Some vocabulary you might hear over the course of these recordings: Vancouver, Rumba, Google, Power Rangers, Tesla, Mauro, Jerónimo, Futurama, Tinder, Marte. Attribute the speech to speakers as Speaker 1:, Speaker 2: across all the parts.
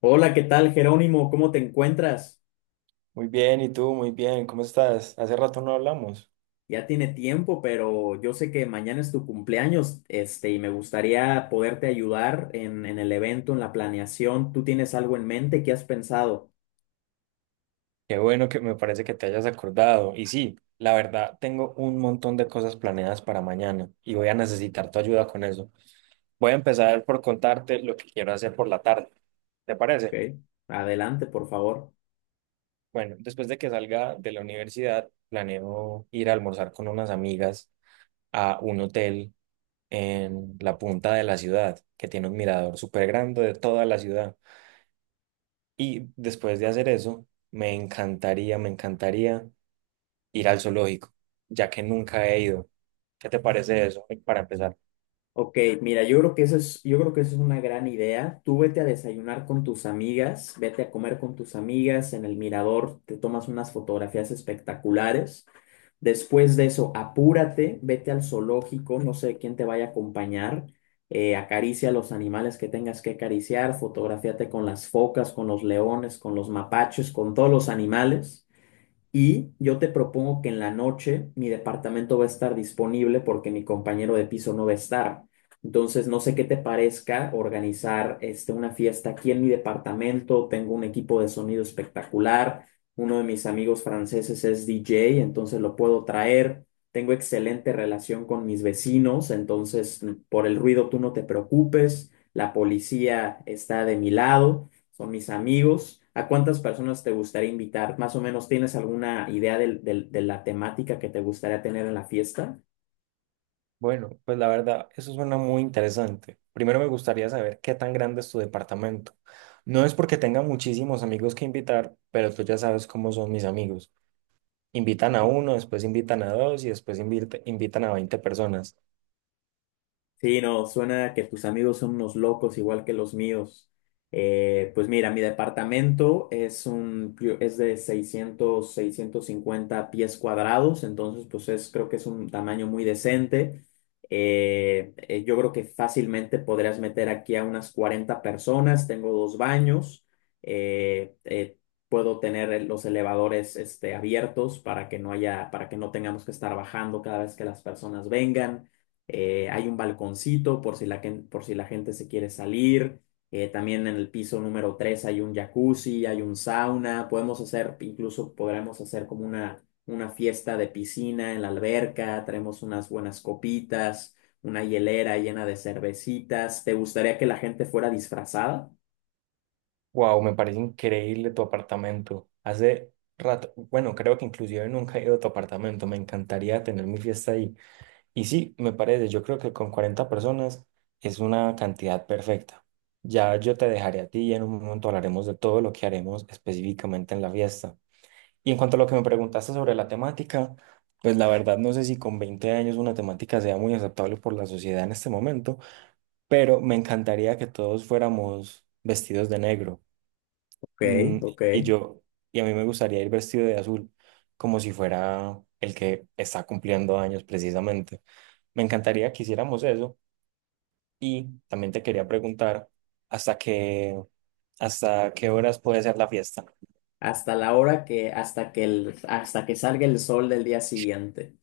Speaker 1: Hola, ¿qué tal, Jerónimo? ¿Cómo te encuentras?
Speaker 2: Muy bien, ¿y tú? Muy bien, ¿cómo estás? Hace rato no hablamos.
Speaker 1: Ya tiene tiempo, pero yo sé que mañana es tu cumpleaños, y me gustaría poderte ayudar en el evento, en la planeación. ¿Tú tienes algo en mente? ¿Qué has pensado?
Speaker 2: Qué bueno que me parece que te hayas acordado. Y sí, la verdad, tengo un montón de cosas planeadas para mañana y voy a necesitar tu ayuda con eso. Voy a empezar por contarte lo que quiero hacer por la tarde. ¿Te parece?
Speaker 1: Ok, adelante, por favor.
Speaker 2: Bueno, después de que salga de la universidad, planeo ir a almorzar con unas amigas a un hotel en la punta de la ciudad, que tiene un mirador súper grande de toda la ciudad. Y después de hacer eso, me encantaría ir al zoológico, ya que nunca he ido. ¿Qué te parece eso, para empezar?
Speaker 1: Ok, mira, yo creo que eso es una gran idea. Tú vete a desayunar con tus amigas, vete a comer con tus amigas en el mirador, te tomas unas fotografías espectaculares. Después de eso, apúrate, vete al zoológico, no sé quién te vaya a acompañar, acaricia a los animales que tengas que acariciar, fotografíate con las focas, con los leones, con los mapaches, con todos los animales. Y yo te propongo que en la noche mi departamento va a estar disponible porque mi compañero de piso no va a estar. Entonces, no sé qué te parezca organizar una fiesta aquí en mi departamento. Tengo un equipo de sonido espectacular. Uno de mis amigos franceses es DJ, entonces lo puedo traer. Tengo excelente relación con mis vecinos, entonces por el ruido tú no te preocupes. La policía está de mi lado son mis amigos. ¿A cuántas personas te gustaría invitar? Más o menos, ¿tienes alguna idea de la temática que te gustaría tener en la fiesta?
Speaker 2: Bueno, pues la verdad, eso suena muy interesante. Primero me gustaría saber qué tan grande es tu departamento. No es porque tenga muchísimos amigos que invitar, pero tú ya sabes cómo son mis amigos. Invitan a uno, después invitan a dos y después invitan a 20 personas.
Speaker 1: Sí, no, suena que tus amigos son unos locos igual que los míos. Pues mira, mi departamento es de seiscientos 650 pies cuadrados, entonces pues es, creo que es un tamaño muy decente. Yo creo que fácilmente podrías meter aquí a unas 40 personas, tengo dos baños, eh, eh, puedo tener los elevadores abiertos, para que no tengamos que estar bajando cada vez que las personas vengan. Hay un balconcito por si la gente se quiere salir. También en el piso número 3 hay un jacuzzi, hay un sauna. Incluso podremos hacer como una fiesta de piscina en la alberca. Traemos unas buenas copitas, una hielera llena de cervecitas. ¿Te gustaría que la gente fuera disfrazada?
Speaker 2: Wow, me parece increíble tu apartamento. Hace rato, bueno, creo que inclusive nunca he ido a tu apartamento. Me encantaría tener mi fiesta ahí. Y sí, me parece, yo creo que con 40 personas es una cantidad perfecta. Ya yo te dejaré a ti y en un momento hablaremos de todo lo que haremos específicamente en la fiesta. Y en cuanto a lo que me preguntaste sobre la temática, pues la verdad no sé si con 20 años una temática sea muy aceptable por la sociedad en este momento, pero me encantaría que todos fuéramos vestidos de negro.
Speaker 1: Ok,
Speaker 2: Mm,
Speaker 1: ok.
Speaker 2: y yo, y a mí me gustaría ir vestido de azul, como si fuera el que está cumpliendo años precisamente. Me encantaría que hiciéramos eso. Y también te quería preguntar, ¿hasta qué, hasta qué horas puede ser la fiesta?
Speaker 1: Hasta la hora que, hasta que el, hasta que salga el sol del día siguiente.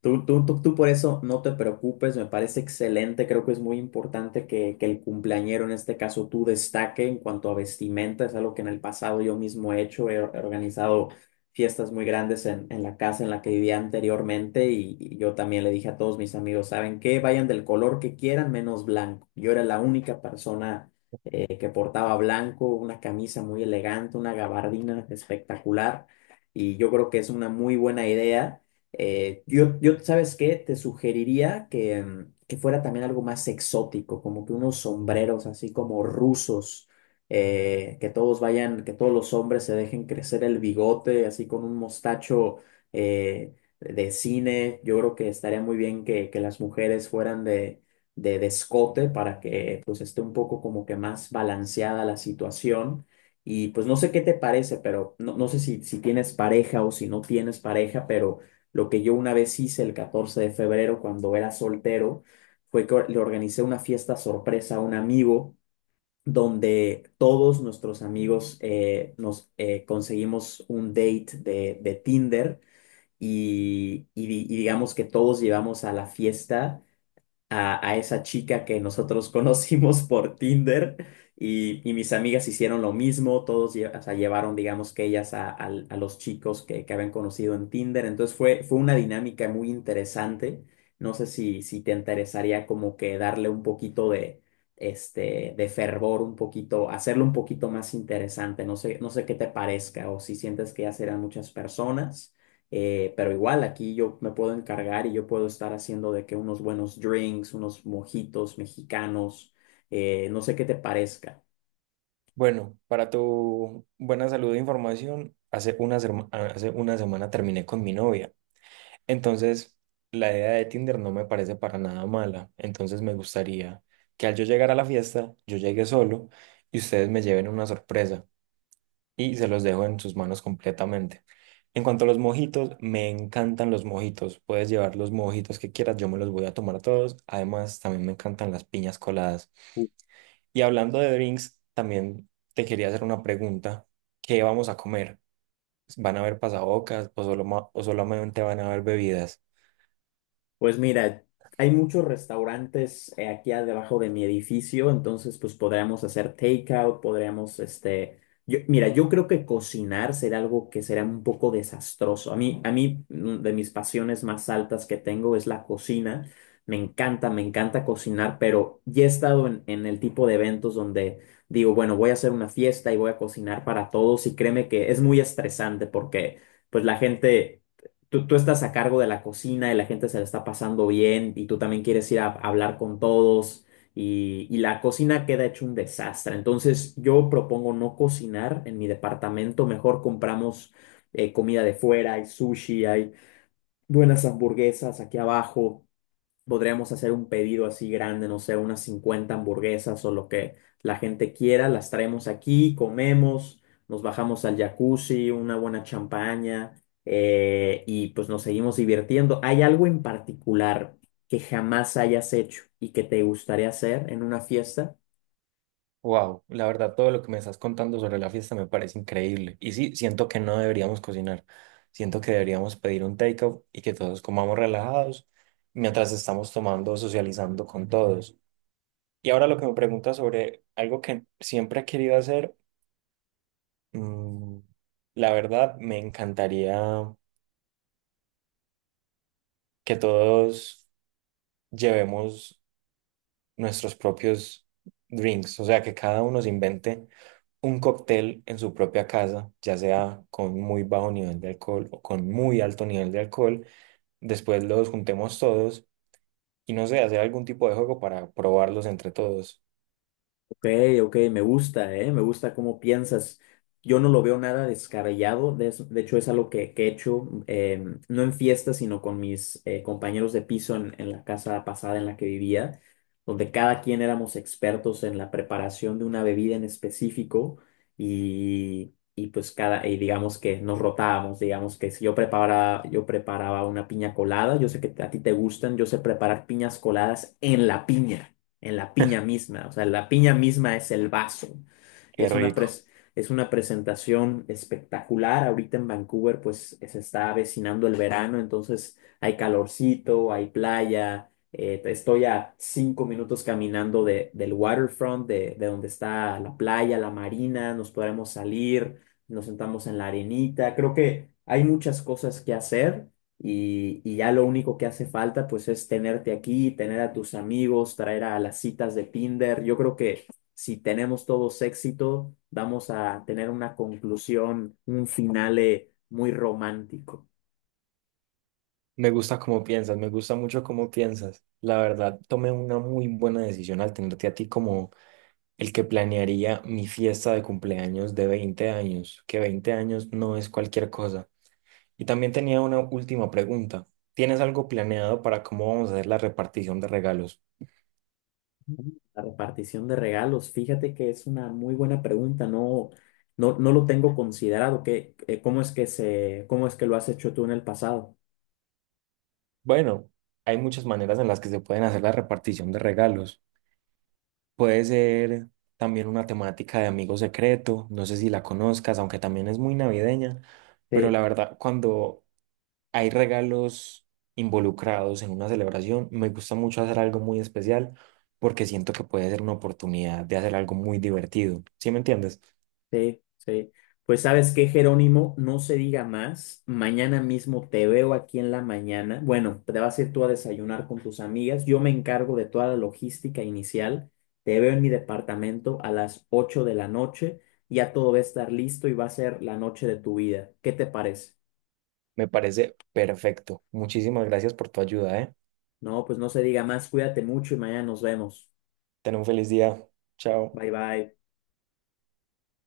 Speaker 1: Tú por eso no te preocupes, me parece excelente, creo que es muy importante que el cumpleañero, en este caso tú, destaque en cuanto a vestimenta, es algo que en el pasado yo mismo he hecho, he organizado fiestas muy grandes en la casa en la que vivía anteriormente y yo también le dije a todos mis amigos, ¿saben qué? Vayan del color que quieran menos blanco. Yo era la única persona que portaba blanco, una camisa muy elegante, una gabardina espectacular y yo creo que es una muy buena idea. ¿Sabes qué? Te sugeriría que fuera también algo más exótico, como que unos sombreros así como rusos, que todos vayan, que todos los hombres se dejen crecer el bigote, así con un mostacho eh, de cine. Yo creo que estaría muy bien que las mujeres fueran de escote para que pues esté un poco como que más balanceada la situación. Y pues no sé qué te parece, pero no, no sé si tienes pareja o si no tienes pareja, pero. Lo que yo una vez hice el 14 de febrero cuando era soltero fue que le organicé una fiesta sorpresa a un amigo donde todos nuestros amigos nos conseguimos un date de Tinder y digamos que todos llevamos a la fiesta a esa chica que nosotros conocimos por Tinder y mis amigas hicieron lo mismo, o sea, llevaron, digamos que ellas a los chicos que habían conocido en Tinder, entonces fue una dinámica muy interesante, no sé si te interesaría como que darle un poquito de fervor, un poquito, hacerlo un poquito más interesante, no sé, no sé qué te parezca o si sientes que ya serán muchas personas. Pero igual aquí yo me puedo encargar y yo puedo estar haciendo de que unos buenos drinks, unos mojitos mexicanos, no sé qué te parezca.
Speaker 2: Bueno, para tu buena salud e información, hace una semana terminé con mi novia. Entonces, la idea de Tinder no me parece para nada mala. Entonces, me gustaría que al yo llegar a la fiesta, yo llegue solo y ustedes me lleven una sorpresa y se los dejo en sus manos completamente. En cuanto a los mojitos, me encantan los mojitos. Puedes llevar los mojitos que quieras, yo me los voy a tomar todos. Además, también me encantan las piñas coladas. Y hablando de drinks, también te quería hacer una pregunta. ¿Qué vamos a comer? ¿Van a haber pasabocas o, o solamente van a haber bebidas?
Speaker 1: Pues mira, hay muchos restaurantes aquí debajo de mi edificio, entonces pues podríamos hacer takeout, mira, yo creo que cocinar será algo que será un poco desastroso. A mí, de mis pasiones más altas que tengo es la cocina. Me encanta cocinar, pero ya he estado en el tipo de eventos donde digo, bueno, voy a hacer una fiesta y voy a cocinar para todos y créeme que es muy estresante porque pues la gente tú estás a cargo de la cocina y la gente se la está pasando bien y tú también quieres ir a, hablar con todos y la cocina queda hecho un desastre. Entonces yo propongo no cocinar en mi departamento, mejor compramos comida de fuera, hay sushi, hay buenas hamburguesas aquí abajo. Podríamos hacer un pedido así grande, no sé, unas 50 hamburguesas o lo que la gente quiera, las traemos aquí, comemos, nos bajamos al jacuzzi, una buena champaña y pues nos seguimos divirtiendo. ¿Hay algo en particular que jamás hayas hecho y que te gustaría hacer en una fiesta?
Speaker 2: Wow, la verdad, todo lo que me estás contando sobre la fiesta me parece increíble. Y sí, siento que no deberíamos cocinar. Siento que deberíamos pedir un takeout y que todos comamos relajados mientras estamos tomando, socializando con todos. Y ahora lo que me preguntas sobre algo que siempre he querido hacer, mm, la verdad, me encantaría que todos llevemos nuestros propios drinks, o sea, que cada uno se invente un cóctel en su propia casa, ya sea con muy bajo nivel de alcohol o con muy alto nivel de alcohol. Después los juntemos todos y no sé, hacer algún tipo de juego para probarlos entre todos.
Speaker 1: Ok, ok, me gusta, ¿eh? Me gusta cómo piensas. Yo no lo veo nada descabellado, de hecho es algo que he hecho, no en fiestas, sino con mis compañeros de piso en la casa pasada en la que vivía, donde cada quien éramos expertos en la preparación de una bebida en específico y digamos que nos rotábamos, digamos que si yo preparaba, yo preparaba una piña colada, yo sé que a ti te gustan, yo sé preparar piñas coladas en la piña misma. O sea, la piña misma es el vaso. Y
Speaker 2: Qué rico.
Speaker 1: es una presentación espectacular. Ahorita en Vancouver, pues se está avecinando el verano, entonces hay calorcito, hay playa. Estoy a 5 minutos caminando del waterfront, de donde está la playa, la marina. Nos podremos salir, nos sentamos en la arenita. Creo que hay muchas cosas que hacer y ya lo único que hace falta pues es tenerte aquí, tener a tus amigos, traer a las citas de Tinder. Yo creo que si tenemos todos éxito, vamos a tener una conclusión, un finale muy romántico.
Speaker 2: Me gusta cómo piensas, me gusta mucho cómo piensas. La verdad, tomé una muy buena decisión al tenerte a ti como el que planearía mi fiesta de cumpleaños de 20 años, que 20 años no es cualquier cosa. Y también tenía una última pregunta. ¿Tienes algo planeado para cómo vamos a hacer la repartición de regalos?
Speaker 1: La repartición de regalos, fíjate que es una muy buena pregunta, no, no, no lo tengo considerado. ¿Qué, cómo es que se, cómo es que lo has hecho tú en el pasado?
Speaker 2: Bueno, hay muchas maneras en las que se pueden hacer la repartición de regalos. Puede ser también una temática de amigo secreto, no sé si la conozcas, aunque también es muy navideña, pero
Speaker 1: Sí.
Speaker 2: la verdad, cuando hay regalos involucrados en una celebración, me gusta mucho hacer algo muy especial porque siento que puede ser una oportunidad de hacer algo muy divertido. ¿Sí me entiendes?
Speaker 1: Sí, sí. Pues sabes qué, Jerónimo, no se diga más. Mañana mismo te veo aquí en la mañana. Bueno, te vas a ir tú a desayunar con tus amigas. Yo me encargo de toda la logística inicial. Te veo en mi departamento a las 8 de la noche. Ya todo va a estar listo y va a ser la noche de tu vida. ¿Qué te parece?
Speaker 2: Me parece perfecto. Muchísimas gracias por tu ayuda, ¿eh?
Speaker 1: No, pues no se diga más. Cuídate mucho y mañana nos vemos.
Speaker 2: Ten un feliz día. Chao.
Speaker 1: Bye bye.